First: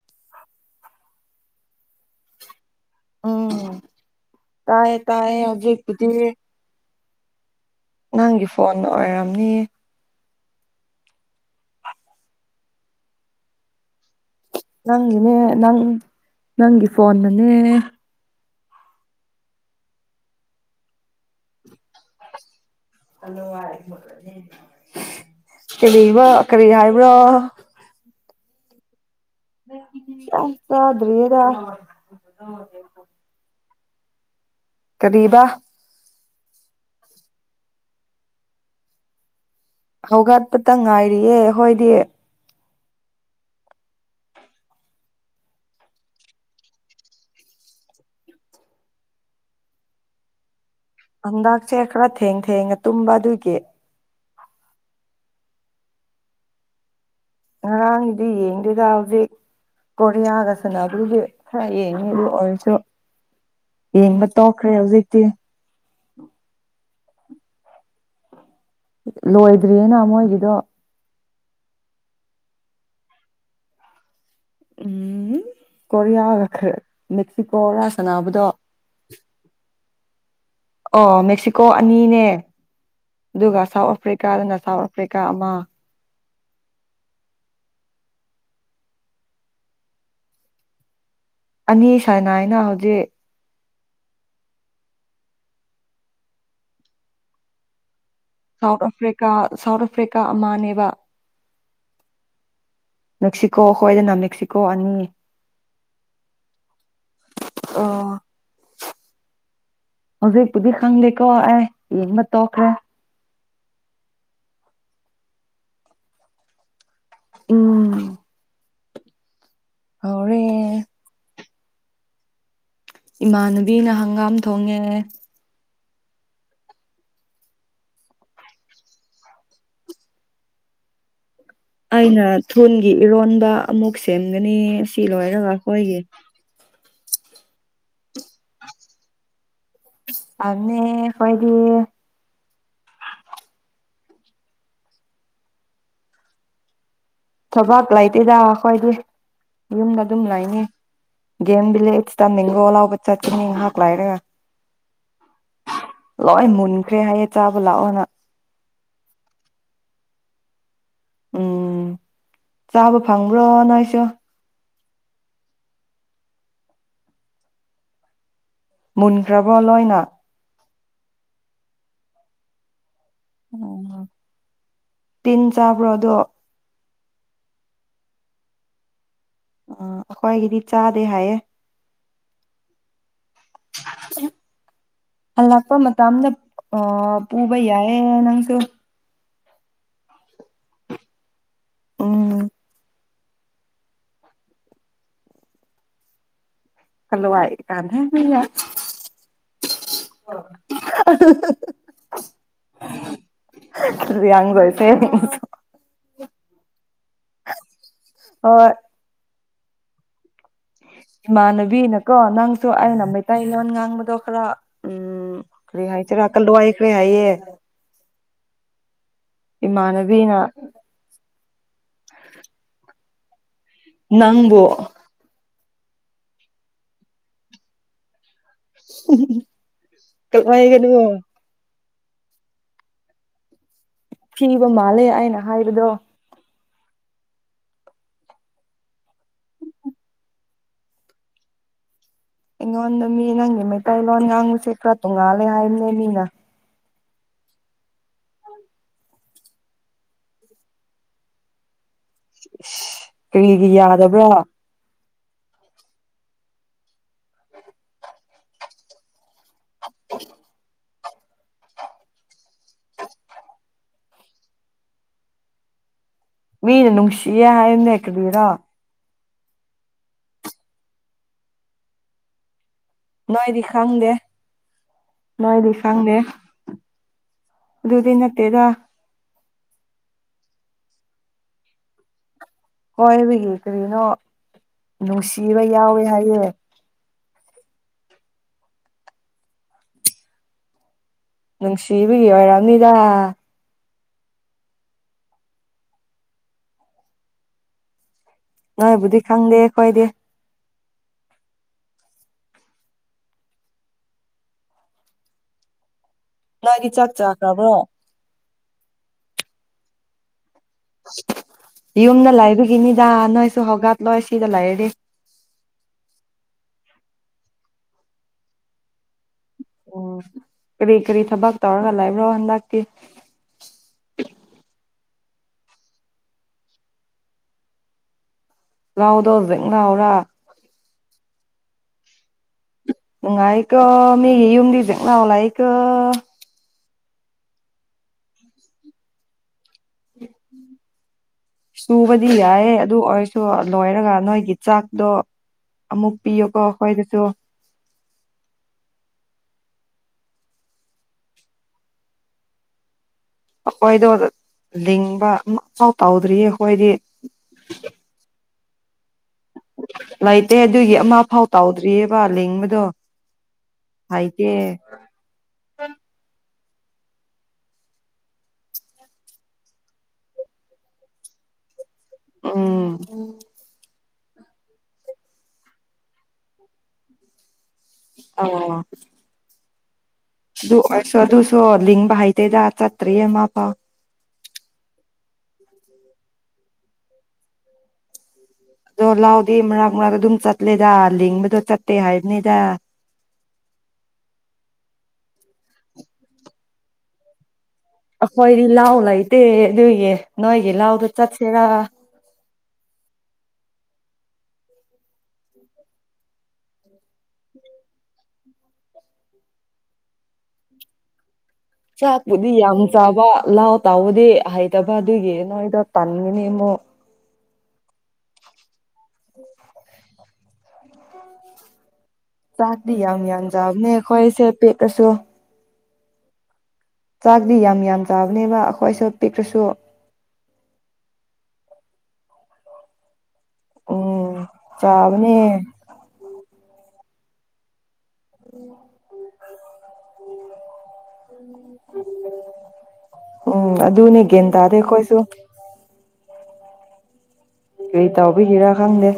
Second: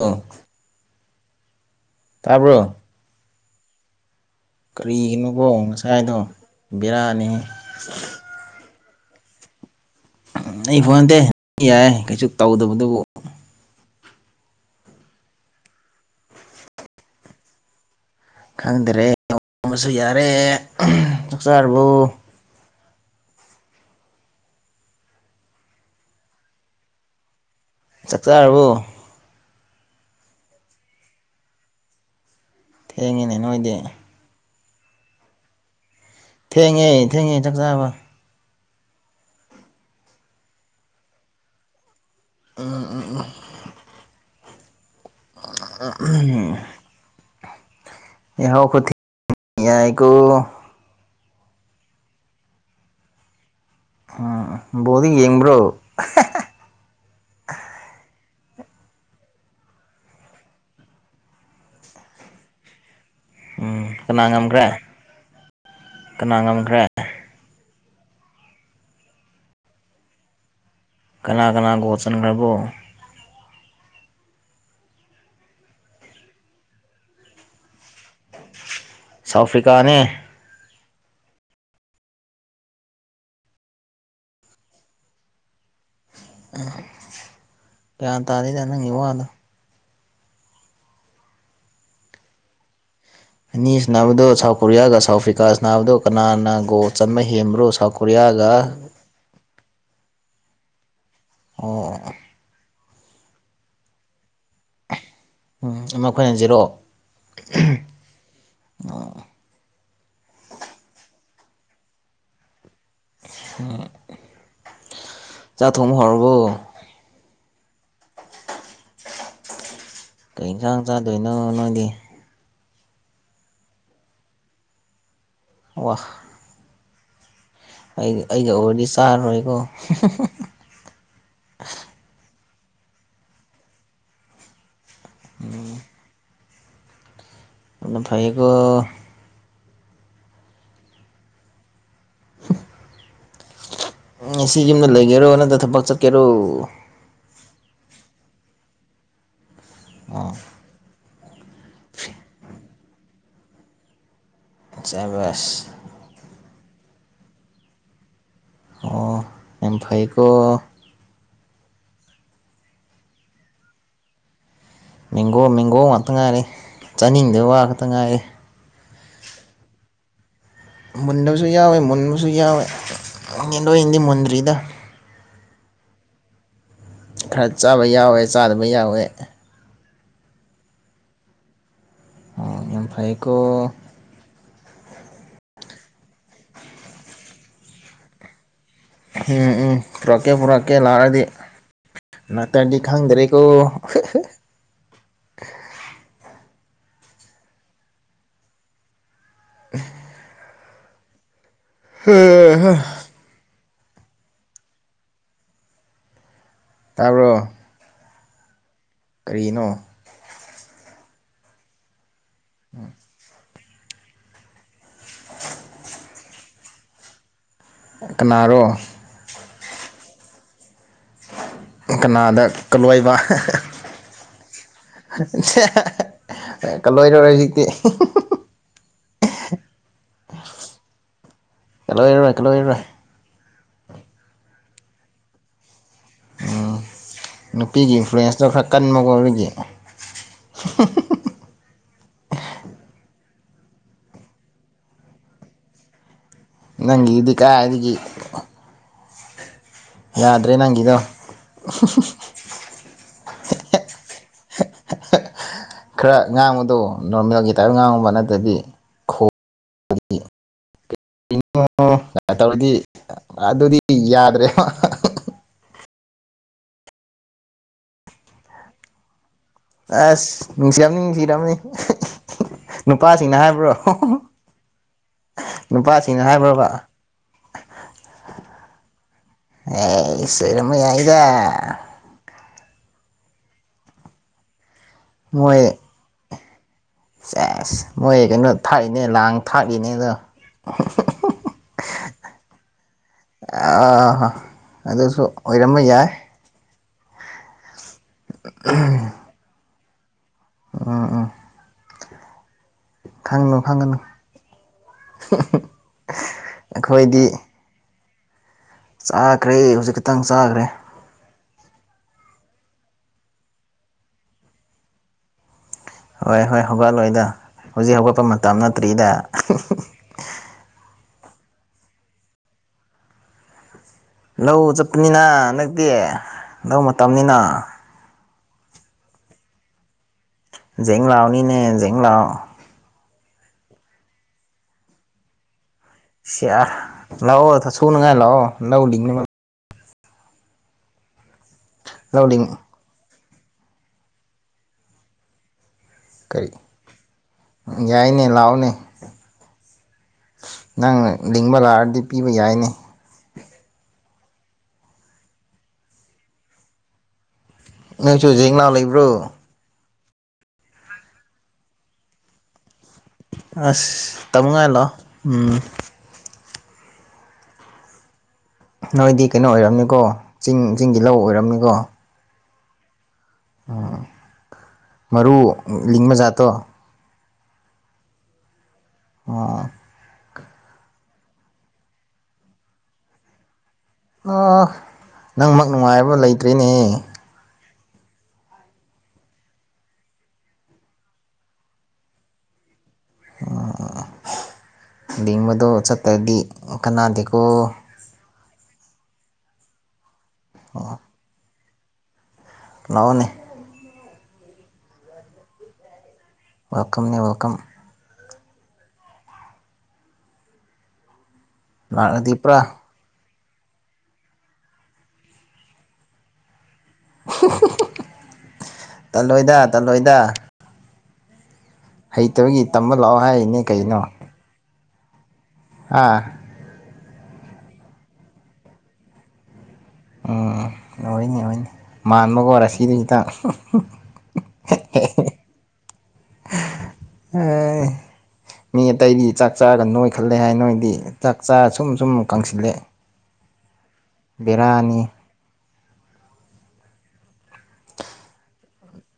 ꯑ ꯇꯥꯕ꯭ꯔꯣ ꯎꯝ ꯇꯌꯦ ꯇꯌꯦ ꯍꯧꯖꯤꯛꯄꯨꯗꯤ ꯕꯤꯔꯅꯤꯍꯦ ꯅꯪꯒꯤ ꯐꯣꯟ ꯑꯣꯏꯔꯝꯅꯤ ꯑꯩ ꯐꯣꯟ ꯅꯠꯇꯦ ꯌꯥꯏꯌꯦ ꯀꯩꯁꯨ ꯇꯧꯗꯕꯗꯨꯕꯨ ꯅꯪꯒꯤꯅꯦ ꯅꯪ ꯅꯪꯒꯤ ꯐꯣꯟꯅꯅꯦ ꯈꯪꯗꯔꯦ ꯋꯥ ꯉꯣꯡꯕꯁꯨ ꯌꯥꯔꯦ ꯆꯥꯛꯆꯥꯔꯕꯨ ꯀꯔꯤꯕ ꯀꯔꯤ ꯍꯥꯏꯕ꯭ꯔꯣ ꯆꯥꯛ ꯆꯔꯕꯣ ꯆꯥꯛ ꯆꯗꯔꯤꯗ ꯊꯦꯡꯉꯤꯅꯦ ꯅꯣꯏꯗꯤ ꯀꯥꯔꯤꯕꯥ ꯊꯦꯡꯉꯦ ꯊꯦꯡꯉꯦ ꯆꯥꯛ ꯆꯥꯕ ꯍꯧꯒꯠꯄꯗꯥ ꯉꯥꯏꯔꯤꯌꯦ ꯑꯩꯈꯣꯗꯤ ꯎꯝ ꯎꯝ ꯎꯝ ꯎꯝ ꯌꯥꯍ ꯈꯤꯊꯦꯡꯗꯤ ꯌꯥꯏ ꯀꯣ ꯍꯟꯗꯛꯁꯦ ꯈꯔ ꯊꯦꯡ ꯊꯦꯡꯉ ꯇꯨꯝꯕ ꯑꯗꯨꯒꯤ ꯎꯝ ꯕꯣꯜꯗꯤ ꯌꯦꯡꯕ꯭ꯔꯣ ꯉꯔꯥꯡꯗꯤ ꯌꯦꯡꯗꯦꯗ ꯍꯧꯖꯤꯛ ꯀꯣꯔꯤꯌꯥꯒ ꯁꯟꯅꯕꯥꯒꯤ ꯈꯔ ꯌꯦꯡꯉꯦꯕꯨ ꯑꯣꯏꯔꯁꯨ ꯎꯝ ꯀꯅꯥ ꯌꯦꯡꯕ ꯉꯝꯈ꯭ꯔꯦ ꯇꯣꯛꯈ꯭ꯔꯦ ꯍꯧꯖꯤꯛꯇꯤ ꯀꯅꯥ ꯉꯝꯈ꯭ꯔꯦ ꯂꯣꯏꯗ꯭ꯔꯤꯌꯦꯅ ꯃꯣꯏꯒꯤꯗꯣ ꯀꯅꯥ ꯀꯅꯥ ꯒꯣꯜ ꯆꯟꯈ꯭ꯔꯕꯣ ꯎꯝ ꯀꯣꯔꯤꯌꯥꯒ ꯈꯔ ꯃꯦꯛꯁꯤꯀꯣ ꯔ ꯁꯟꯅꯕꯗꯣ ꯁꯥꯎꯠ ꯑꯐ꯭ꯔꯤꯀꯥꯅꯦ ꯑꯣ ꯃꯦꯛꯁꯤꯀꯣ ꯑꯅꯤꯅꯦ ꯑꯗꯨꯒ ꯁꯥꯎꯠ ꯑꯐ꯭ꯔꯤꯀꯥꯗꯅ ꯁꯥꯎꯠ ꯑꯐ꯭ꯔꯤꯀꯥ ꯑꯃ ꯎꯝ ꯒ꯭ꯌꯥꯟ ꯇꯥꯗꯦꯗ ꯅꯪꯒꯤ ꯋꯥꯗꯣ ꯑꯅꯤ ꯁꯥꯅꯩꯅ ꯍꯧꯖꯤꯛ ꯑꯅꯤ ꯁꯥꯟꯅꯕꯗꯣ ꯁꯥꯎꯠ ꯀꯣꯔꯤꯌꯥꯒ ꯁꯥꯎ ꯑꯐ꯭ꯔꯤꯀꯥꯒ ꯁꯥꯅꯥꯕꯗꯣ ꯀꯅꯥꯅ ꯒꯣꯜ ꯆꯟꯕ ꯍꯦꯟꯕ꯭ꯔꯣ South Korea South Africa South Africa ꯑꯃꯅꯦꯕ ꯑꯣ ꯑꯣ ꯃꯦꯛꯁꯤꯀꯣ ꯍꯣꯏꯗ ꯅ ꯃꯦꯛꯁꯤꯀꯣ ꯑꯅꯤ ꯎꯝ ꯃꯈꯣꯏꯅꯥ ꯖꯤꯔꯣ ꯑꯣ ꯍꯧꯖꯤꯛꯄꯨꯗꯤ ꯈꯪꯗꯦꯀꯣ ꯑꯩ ꯌꯦꯡꯕ ꯇꯣꯛꯈ꯭ꯔꯦ ꯆꯥꯛ ꯊꯣꯡꯕꯥ ꯍꯧꯔꯕꯣ ꯎꯝ ꯍꯧꯔꯦ ꯀꯩ ꯏꯟꯁꯥꯡ ꯆꯥꯗꯣꯏꯅꯣ ꯅꯪꯗꯤ ꯏꯃꯥꯟꯅꯕꯤꯅ ꯍꯪꯒꯥꯝ ꯊꯣꯡꯉꯦ ꯋꯥ ꯑꯩ ꯑꯩꯒ ꯑꯣꯏꯔꯗꯤ ꯆꯥꯔꯔꯣꯏꯀꯣ ꯑꯩꯅ ꯊꯨꯟꯒꯤ ꯏꯔꯣꯟꯕ ꯑꯃꯨꯛ ꯁꯦꯝꯒꯅꯤ ꯁꯤ ꯂꯣꯏꯔꯒ ꯑꯩꯈꯣꯏꯒꯤ ꯑꯗꯨꯐꯌꯦꯀꯣ ꯑꯗꯨꯅꯤ ꯀꯣꯏꯗꯤ [unintelligible] ꯉꯁꯤ ꯌꯨꯝꯗ ꯂꯩꯒꯦꯔꯣ ꯅꯠꯇ ꯊꯕꯛ ꯆꯠꯀꯦꯔꯣ ꯊꯕꯥꯛ ꯂꯩꯇꯦꯗ ꯑꯩꯈꯣꯏꯗꯤ ꯌꯨꯝꯗ ꯑꯗꯨꯝ ꯑꯣ ꯂꯩꯅꯤ ꯒꯦꯝ ꯕꯤꯂꯦꯠꯁꯇ ꯃꯦꯡꯒꯣ ꯂꯧꯕ ꯆꯠꯀꯅꯤ ꯅꯍꯥꯛꯂꯏꯔꯒ ꯁꯕꯁ ꯂꯣꯏ ꯃꯨꯟꯈ꯭ꯔꯦ ꯍꯥꯏꯌꯦ ꯆꯥꯕ ꯂꯥꯛꯑꯣꯅ ꯑꯣ ꯌꯥꯝ ꯐꯩꯀꯣ ꯎꯝ ꯆꯥꯕ ꯐꯪꯕ꯭ꯔꯣ ꯅꯣꯏꯁꯨ ꯃꯦꯡꯒꯣ ꯃꯦꯡꯒꯣ ꯉꯥꯛꯇ ꯉꯥꯏꯔꯦ ꯆꯥꯅꯤꯡꯗꯣꯏ ꯋꯥ ꯈꯛꯇ ꯉꯥꯏꯔꯦ ꯃꯨꯟꯈ꯭ꯔꯕꯣ ꯂꯣꯏꯅ ꯃꯨꯟꯗꯕꯁꯨ ꯌꯥꯎꯋꯦ ꯃꯨꯟꯕꯁꯨ ꯌꯥꯎꯋꯦ ꯌꯦꯟꯗꯅꯤꯡꯗꯤ ꯑꯣ ꯃꯨꯟꯗ꯭ꯔꯤꯗ ꯇꯤꯟ ꯆꯥꯕ꯭ꯔꯣ ꯑꯗꯣ ꯈꯔ ꯆꯥꯕ ꯌꯥꯎꯋꯦ ꯆꯥꯗꯕ ꯌꯥꯎꯋꯦ ꯎꯝ ꯑꯩꯈ꯭ꯣꯏꯒꯤꯗꯤ ꯆꯥꯗꯦ ꯍꯥꯏꯌꯦ ꯑꯣ ꯌꯥꯝ ꯐꯩꯌꯦꯀꯣ ꯍꯜꯂꯥꯛꯄ ꯃꯇꯝꯗ ꯑ ꯄꯨꯕ ꯌꯥꯏꯌꯦ ꯅꯪꯁꯨ ꯎꯝ ꯎꯝ ꯄꯨꯔꯛꯀꯦ ꯄꯨꯔꯛꯀꯦ ꯂꯥꯛꯑꯗꯤ ꯎꯝ ꯉꯥꯛꯇꯔꯗꯤ ꯈꯪꯗ꯭ꯔꯦ ꯑꯣ [unintelligible] [unintelligible] [unintelligible] [unintelligible] [unintelligible] ꯇꯥꯕꯔꯣ ꯍꯣꯏ ꯀꯔꯤꯅꯣ ꯏꯃꯥꯟꯅꯕꯤꯅꯀꯣ ꯅꯪꯁꯨ ꯑꯩꯅ ꯃꯩ ꯇꯩ ꯂꯣꯟ ꯉꯥꯡꯕꯗꯣ ꯈꯔ ꯎꯝ ꯀꯔꯤ ꯍꯥꯏꯁꯤꯔꯥ ꯀꯜꯂꯋꯥꯏ ꯈꯔꯦ ꯍꯥꯏꯌꯦ ꯀꯅꯥꯔꯣ ꯏꯃꯥꯟꯅꯕꯤꯅ ꯀꯅꯥꯗꯂꯣꯏꯕ ꯅꯪꯕꯨ ꯀꯜꯂꯣꯏꯗꯔꯣꯏ ꯍꯧꯖꯤꯛꯇꯤ [unintelligible] ꯀꯂ ꯑꯣꯏꯔꯣꯏ ꯀꯂ ꯑꯣꯏꯔꯦ ꯊꯤꯕ ꯃꯥꯜꯂꯦ ꯑꯩꯅ ꯍꯥꯏꯕꯗꯣ ꯅꯨꯄꯤꯒꯤ ꯏꯟꯐ꯭ꯂꯨꯌꯦꯟꯁꯇꯣ ꯈꯔ ꯀꯟꯕꯀꯣ ꯑꯗꯨꯒꯤ ꯑꯩꯉꯣꯟꯗ ꯃꯤ ꯅꯪꯒꯤ ꯃꯩꯇꯩꯂꯣꯟ ꯉꯥꯡꯖꯁꯦ ꯈꯔ ꯇꯣꯡꯉꯥꯜꯂꯦ ꯍꯥꯏꯕꯅꯦ ꯃꯤꯅ ꯅꯪꯒꯤ ꯗꯨꯗꯤ ꯀꯥꯏꯗꯒꯤ ꯌꯥꯗ꯭ꯔꯦ ꯅꯪꯒꯤꯗꯣ ꯏꯁ ꯀꯔꯤꯒꯤ ꯌꯥꯗꯕ꯭ꯔꯥ [unintelligible] ꯈꯔ ꯉꯥꯡꯕꯗꯣ ꯅꯣꯔꯃꯦꯜꯒꯤ ꯇꯥꯏꯞ ꯉꯥꯡꯉꯨꯕ ꯅꯠꯇ꯭ꯔꯗꯤ ꯈꯣ [unintelligible] [unintelligible] ꯇꯧꯔꯗꯤ ꯑꯗꯨꯗꯤ ꯌꯥꯗ꯭ꯔꯦꯕ ꯃꯤꯅ ꯅꯨꯡꯁꯤꯌꯦ ꯍꯥꯏꯕꯅꯦ ꯀꯔꯤꯔꯥ ꯑꯁ ꯅꯨꯡꯁꯤꯔꯝꯅꯤ ꯅꯨꯡꯁꯤꯔꯝꯅꯤ ꯅꯨꯄꯥꯁꯤꯡꯅ ꯍꯥꯏꯕ꯭ꯔꯣ ꯑꯗꯨꯗꯤ ꯈꯪꯗꯦ ꯅꯨꯄꯥꯁꯤꯡꯅ ꯍꯥꯏꯕ꯭ꯔꯕ ꯑꯗꯨꯗꯤ ꯅꯠꯇꯦꯗ ꯑꯦꯁ ꯑꯣꯏꯔꯝꯕ ꯌꯥꯏꯗ ꯀꯣꯏꯕꯒꯤ ꯀꯔꯤꯅꯣ ꯅꯨꯡꯁꯤꯕ ꯌꯥꯎꯋꯦ ꯍꯥꯏꯌꯦ ꯑꯁ ꯃꯣꯏ ꯀꯩꯅꯣ ꯊꯥꯛꯏꯅꯦ ꯂꯥꯡ ꯊꯥꯛꯏꯅꯦ ꯑꯗꯣ ꯅꯨꯡꯁꯤꯕꯒꯤ ꯑꯣꯏꯔꯕꯅꯤꯗ ꯑꯣ ꯍꯣ ꯑꯗꯨꯁꯨ ꯑꯣꯏꯔꯝꯕ ꯌꯥꯏ ꯅꯣꯏꯕꯨꯗꯤ ꯈꯪꯗꯦ ꯑꯩꯈꯣꯏꯗꯤ ꯎꯝ ꯎꯝ ꯈꯪꯒꯅꯨ ꯈꯪꯒꯅꯨ ꯅꯣꯏꯗꯤ ꯆꯥꯛ ꯑꯩꯈꯣꯏꯗꯤ ꯆꯥꯈ꯭ꯔꯕ꯭ꯔꯣ ꯆꯥꯈ꯭ꯔꯦ ꯍꯧꯖꯤꯛ ꯈꯛꯇꯪ ꯆꯥꯈ꯭ꯔꯦ ꯌꯨꯝꯗ ꯂꯩꯕꯒꯤꯅꯤꯗ ꯅꯣꯏꯁꯨ ꯍꯧꯒꯠꯂꯣꯏ ꯁꯤꯗ ꯂꯩꯔꯗꯤ ꯍꯣꯏ ꯍꯣꯏ ꯍꯧꯒꯠꯂꯣꯏꯗ ꯍꯧꯖꯤꯛ ꯍꯧꯒꯠꯄ ꯃꯇꯝ ꯅꯠꯇ꯭ꯔꯤꯗ ꯑꯣ ꯀꯔꯤ ꯀꯔꯤ ꯊꯕꯛ ꯇꯧꯔꯒ ꯂꯕ꯭ꯔꯣ ꯍꯟꯗꯛꯀꯤ ꯂꯧ ꯆꯠꯄꯅꯤꯅ ꯍꯟꯗꯛꯇꯤ ꯂꯧ ꯃꯇꯝꯅꯤꯅ ꯂꯧꯗꯣ ꯕꯦꯡ ꯂꯧꯔꯥ ꯖꯤꯡ ꯂꯧꯅꯤꯅꯦ ꯖꯤꯡ ꯂꯧ ꯅꯨꯡꯉꯥꯏꯀꯣ ꯃꯤꯒꯤ ꯌꯨꯝꯗꯤ ꯖꯤꯡꯂꯧ ꯂꯩꯥꯀꯣ ꯁꯤꯌꯥ ꯂꯥꯛꯑꯣ ꯁꯨꯅꯉꯥꯏ ꯂꯥꯛꯑꯣ ꯂꯧ ꯂꯤꯡꯅꯕ ꯂꯧ ꯁꯨꯕꯗꯤ ꯂꯤꯡ ꯌꯥꯏꯌꯦ ꯑꯗꯨ ꯑꯣꯏꯔꯁꯨ ꯂꯣꯏꯔꯒ ꯅꯣꯏꯒꯤ ꯆꯥꯛꯇꯣ ꯑꯃꯨꯛ ꯀꯔꯤ ꯄꯤꯌꯣꯀꯣ ꯑꯩꯈꯣꯏꯗꯁꯨ ꯌꯥꯏꯅꯦ ꯂꯥꯛꯑꯣꯅꯦ ꯅꯪ ꯂꯤꯡꯕ ꯂꯥꯛꯑꯔꯗꯤ ꯄꯤꯕ ꯌꯥꯏꯅꯦ ꯑꯩꯈꯣꯏꯗꯣ ꯂꯤꯡꯕ ꯑꯃꯐꯥꯎ ꯇꯧꯗ꯭ꯔꯤꯌꯦ ꯑꯩꯈꯣꯏꯗꯤ ꯅꯣꯏꯁꯨ ꯖꯤꯡ ꯂꯧ ꯂꯩꯕ꯭ꯔꯣ ꯂꯩꯇꯦ ꯑꯗꯨꯒꯤ ꯑꯃ ꯐꯥꯎ ꯇꯧꯗ꯭ꯔꯤꯌꯦꯕ ꯂꯤꯡꯕꯗꯣ ꯑꯁ ꯍꯩꯇꯦ ꯇꯥꯝꯅꯉꯥꯏ ꯂꯥꯛꯑꯣ ꯎꯝ ꯅꯣꯏꯗꯤ ꯀꯩꯅꯣ ꯑꯣꯏꯔꯝꯅꯤꯀꯣ ꯆꯤꯡ ꯆꯤꯡꯒꯤ ꯂꯧ ꯑꯣꯏꯔꯝꯅꯤꯀꯣ ꯎꯝ ꯎꯝ ꯃꯔꯨ ꯂꯤꯡꯕꯖꯥꯠꯇꯣ ꯑꯧ ꯑꯣ ꯑꯗꯨ ꯑꯣꯏꯁꯨ ꯑꯗꯨꯁꯣ ꯂꯤꯡꯕ ꯍꯩꯇꯦꯗ ꯆꯠꯇꯔꯤꯌꯦ ꯑꯃ ꯐꯥꯎ ꯑꯣ ꯅꯪꯃꯛ ꯅꯨꯡꯉꯥꯏꯕ ꯂꯩꯇ꯭ꯔꯦꯅꯦ ꯍꯦ ꯑꯗꯣ ꯂꯧꯗꯤ ꯃꯔꯛ ꯃꯔꯛꯇ ꯑꯗꯨꯝ ꯆꯠꯂꯦꯗ ꯂꯤꯡꯕꯗꯣ ꯆꯠꯇꯦ ꯍꯥꯏꯕꯅꯦꯗ ꯑꯣ ꯂꯤꯡꯕꯗꯣ ꯆꯠꯇ꯭ꯔꯗꯤ ꯀꯅꯥꯗꯤꯀꯣ ꯑꯩꯈꯣꯏꯗꯤ ꯂꯧ ꯂꯩꯇꯦ ꯑꯗꯨꯏꯒꯤ ꯅꯣꯏꯒꯤ ꯂꯧꯗꯣ ꯆꯠꯁꯤꯔ ꯂꯛꯑꯣꯅꯦ [inaudible] ꯋꯦꯜꯀꯝꯅꯤ ꯋꯦꯜꯀꯝ ꯂꯥꯛꯂꯗꯤ ꯆꯥꯛꯄꯨꯗꯤ ꯄꯨꯔꯥ ꯌꯥꯝ ꯆꯥꯕ ꯂꯥꯎ ꯇꯥꯎꯕꯗꯤ ꯍꯩꯇꯕ ꯑꯗꯨꯒꯤ ꯅꯣꯏꯗꯣ ꯇꯟꯒꯅꯤ ꯑꯃꯨꯛ ꯇꯜꯂꯣꯏꯗ ꯇꯜꯂꯣꯏꯗ ꯍꯩꯇꯕꯒꯤ ꯆꯥꯛꯇꯤ ꯇꯝꯕ ꯂꯥꯛꯑꯣ ꯌꯥꯝ ꯍꯥꯏꯔꯤꯅꯦ ꯆꯥꯕꯅꯦ ꯑꯩꯈꯣꯏꯁꯦ ꯄꯤꯛꯑꯁꯨ ꯍꯥ ꯆꯥꯛꯗꯤ ꯌꯥꯝ ꯌꯥꯝ ꯆꯥꯕꯅꯦꯕ ꯑꯩꯈꯣꯏꯁꯨ ꯄꯤꯛꯔꯁꯨ ꯎꯝ ꯑꯣꯏꯅꯤ ꯑꯣꯏꯅꯤ ꯃꯥꯟꯕꯒ ꯑꯣꯏꯔ ꯁꯤꯗ ꯎꯝ ꯆꯥꯕꯅꯤ ꯑꯥ ꯃꯤ ꯑꯇꯥꯏꯗꯤ ꯆꯥꯛ ꯆꯥꯔꯒ ꯅꯣꯏꯈꯠꯂꯦ ꯍꯥꯏ ꯅꯣꯏꯗꯤ ꯆꯥꯛ ꯆꯥꯔ ꯁꯨꯝ ꯁꯨꯝ ꯀꯪꯁꯤꯜꯂꯛꯑꯦ ꯎꯝ ꯑꯗꯨꯅꯦ ꯒꯌꯥꯟ ꯇꯥꯗꯦ ꯑꯩꯈꯣꯏꯁꯨ ꯀꯔꯤ ꯇꯥꯎꯕꯤꯒꯤꯔꯥ ꯈꯪꯗꯦ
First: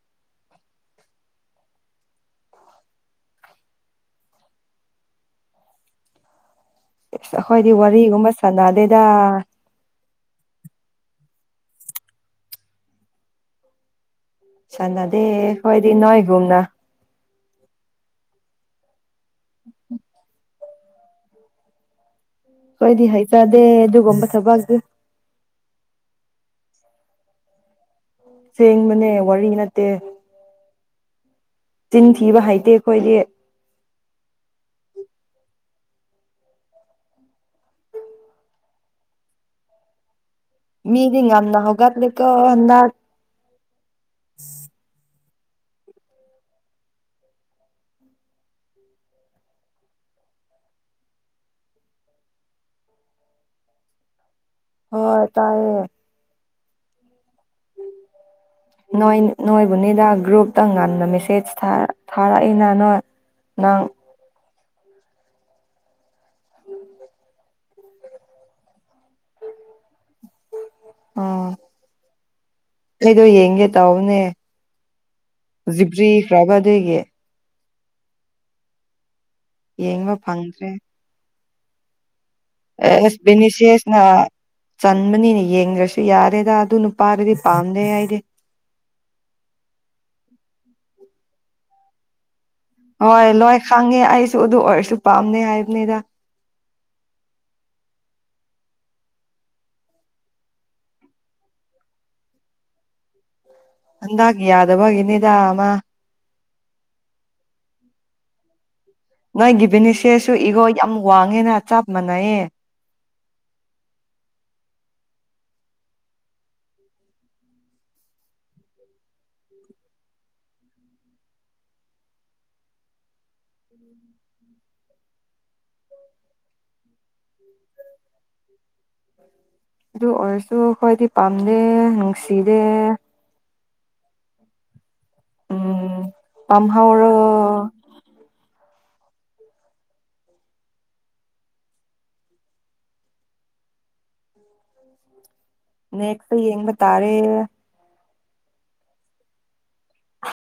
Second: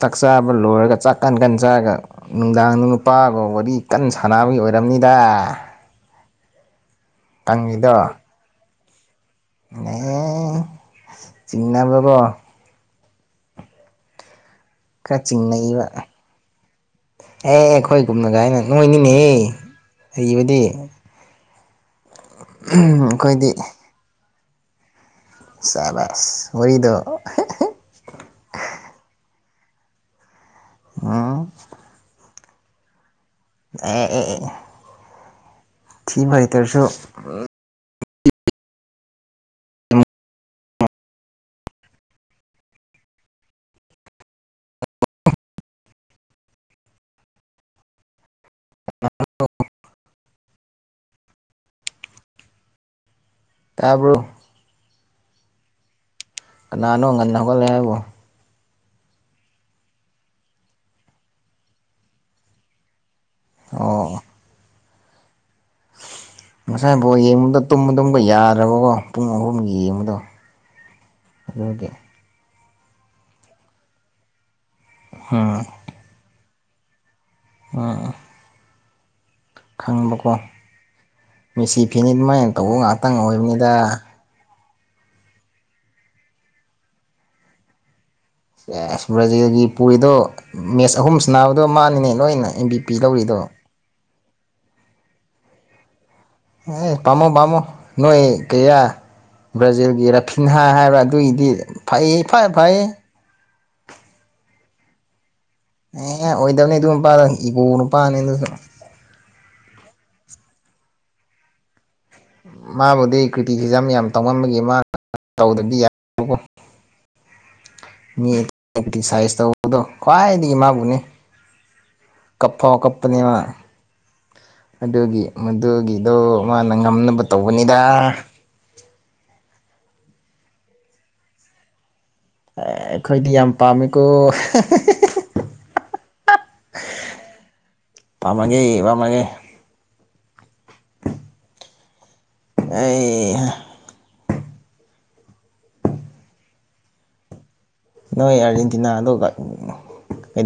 ꯆꯥꯛ ꯆꯥꯕ ꯂꯣꯏꯔꯒ ꯆꯥꯛ ꯀꯟ ꯀꯟ ꯆꯥꯔꯒ ꯅꯨꯡꯗꯥꯡꯗ ꯅꯨꯄꯥꯒ ꯋꯥꯔꯤ ꯀꯟꯅ ꯁꯥꯟꯅꯕꯒꯤ ꯑꯣꯏꯔꯝꯅꯤꯗ ꯑꯩꯈꯣꯏꯗꯤ ꯀꯪꯉꯤꯗꯣ ꯋꯥꯔꯤꯒꯨꯝꯕ ꯁꯥꯟꯅꯗꯦꯗ ꯑꯦ ꯆꯤꯅꯕꯀꯣ ꯈꯔ ꯁꯥꯟꯅꯗꯦ ꯆꯤꯡꯅꯩꯕ ꯍꯣꯏꯗꯤ ꯅꯣꯏꯒꯨꯝꯅ ꯑꯦ ꯑꯩꯈꯣꯏ ꯒꯨꯝꯅ ꯒꯥꯏꯅ ꯅꯣꯏꯅꯤꯅꯦꯍ ꯍꯩꯕꯗꯤ ꯈꯣꯏꯗꯤ ꯑꯩꯈꯣꯏꯗꯤ ꯍꯩꯖꯗꯦ ꯑꯗꯨꯒꯝꯕ ꯊꯕꯛꯁꯦ ꯁꯕꯥꯁ ꯋꯥꯔꯤꯗꯣ ꯁꯦꯡꯕꯅꯦ ꯋꯥꯔꯤ ꯅꯠꯇꯦ ꯑꯝ ꯆꯤꯟ ꯊꯤꯕ ꯍꯩꯇꯦ ꯑꯩꯈꯣꯏꯗꯤ ꯑꯦ ꯑꯦ ꯊꯤꯕ ꯍꯩꯇ꯭ꯔꯁꯨ ꯃꯤꯗꯤ ꯉꯝꯅ ꯍꯧꯒꯠꯂꯤꯀꯣ [inaudible] [inaudible] ꯇꯥꯕꯔꯣ ꯍꯣꯏ ꯇꯥꯏꯌꯦ ꯀꯅꯥꯅꯣ ꯉꯟꯅ ꯍꯧꯒꯠꯂꯦ ꯍꯥꯏꯕꯣ ꯅꯣꯏ ꯅꯣꯏꯕꯨꯅꯤꯗ ꯒ꯭ꯔꯨꯞꯇ ꯉꯟꯅ ꯃꯦꯁꯦꯖ ꯊ ꯊꯥꯔꯛꯏꯅ ꯅꯣꯏ ꯅꯪ ꯑꯣ ꯉꯁꯥꯏ ꯕꯣꯜ ꯌꯦꯡꯕꯗꯣ ꯇꯨꯝꯕ ꯇꯨꯝꯕ ꯌꯥꯗꯔꯕꯀꯣ ꯄꯨꯡ ꯑꯍꯨꯝꯒꯤ ꯌꯦꯡꯕꯗꯣ ꯑꯥ ꯑꯗꯨꯒꯤ ꯑꯩꯗꯣ ꯌꯦꯡꯒꯦ ꯇꯧꯕꯅꯦ ꯍꯥ ꯖꯤꯕꯔꯤ [unintelligible] ꯑꯗꯨꯒꯤ ꯑ ꯌꯦꯡꯕ ꯈꯪꯕꯀꯣ ꯐꯪꯗ꯭ꯔꯦ ꯃꯦꯁꯤ ꯐꯦꯟꯅꯤ ꯑꯗꯨꯃꯥꯏꯅ ꯇꯧꯕ ꯉꯥꯛꯇꯪ ꯑꯁ ꯑꯣꯏꯕꯅꯤꯗ ꯚꯤꯅꯤꯁꯤꯑꯁꯅ ꯆꯟꯕꯅꯤꯅ ꯌꯦꯡꯗ꯭ꯔꯁꯨ ꯌꯥꯔꯦꯗ ꯑꯗꯨ ꯅꯨꯄꯥꯗꯨꯗꯤ ꯄꯥꯝꯗꯦ ꯑꯩꯗꯤ ꯑꯦꯁ ꯕ꯭ꯔꯥꯖꯤꯜꯒꯤ ꯄꯨꯔꯤꯗꯣ ꯃꯦꯠꯆ ꯑꯍꯨꯝ ꯁꯟꯅꯕꯗꯣ ꯃꯥꯅꯤꯅꯦ ꯂꯣꯏꯅ ꯑꯦꯝ ꯚꯤ ꯍꯣꯏ ꯂꯣꯏ ꯈꯪꯉꯦ ꯑꯩꯁꯨ ꯑꯗꯨ ꯑꯣꯏꯔꯁꯨ ꯄꯥꯝꯗꯦ ꯍꯥꯏꯕꯅꯤꯗ ꯍꯦ ꯄꯥꯃꯣ ꯄꯝꯃꯣ ꯅꯣꯏ ꯀꯔꯤꯌꯥ ꯕ꯭ꯔꯥꯖꯤꯜꯒꯤ ꯔꯐꯤꯟꯍꯥ ꯍꯥꯏꯕ꯭ꯔ ꯑꯗꯨꯒꯤꯗꯤ ꯐꯩꯌꯦ ꯏꯐ ꯐꯩꯌꯦ ꯍꯟꯗꯛ ꯌꯥꯗꯕꯒꯤꯅꯤꯗ ꯑꯃ ꯑꯦꯌ ꯑꯣꯏꯗꯕꯅꯦ ꯑꯗꯨ ꯅꯨꯄꯥꯥꯗꯣ ꯏꯒꯣ ꯅꯨꯄꯥꯥꯅꯦ ꯑꯗꯨꯁꯨ ꯅꯣꯏꯒꯤ ꯕꯤꯅꯤꯁꯦꯁꯁꯨ ꯏꯒꯣ ꯌꯝ ꯋꯥꯡꯉꯦꯅ ꯆꯞ ꯃꯥꯟꯅꯩꯌꯦ꯫ ꯃꯥꯕꯨꯗꯤ ꯀ꯭ꯔꯤꯇꯤꯁꯤꯖꯝ ꯌꯥꯝ ꯇꯧꯉꯝꯕꯒꯤ ꯃꯥ [inaudible] ꯇꯧꯗ꯭ꯔꯗꯤ [inaudible] ꯅꯦꯠ ꯑꯦꯟꯇꯤꯁꯥꯏꯁ ꯇꯧꯕꯗꯣ ꯈ꯭ꯋꯥꯏꯗꯒꯤ ꯃꯥꯕꯨꯅꯦ꯫ ꯀꯞꯐꯥꯎ ꯀꯞꯄꯅꯦ ꯃꯥ ꯑꯗꯨꯒꯤ ꯃꯗꯨꯒꯤꯗꯣ ꯃꯥꯅ ꯉꯝꯅꯕ ꯇꯧꯕꯅꯤꯗ ꯑꯗꯨ ꯑꯣꯏꯔꯁꯨ ꯑꯈꯣꯏꯗꯤ ꯄꯥꯝꯗꯦ ꯅꯨꯡꯁꯤꯗꯦ꯫ ꯈꯣꯏꯗꯤ ꯌꯥꯝ ꯄꯥꯝꯃꯤꯀꯣ [unintelligible] ꯎꯝ ꯄꯥꯝꯍꯧꯔꯣ ꯄꯥꯝꯃꯒꯦ-ꯄꯥꯝꯃꯒꯦ ꯑꯩꯍ ꯅꯦꯠꯇꯣ ꯌꯦꯡꯕ ꯇꯥꯔꯦ꯫ ꯅꯣꯏ ꯑꯥꯔꯖꯦꯟꯇꯤꯅꯥꯗꯣ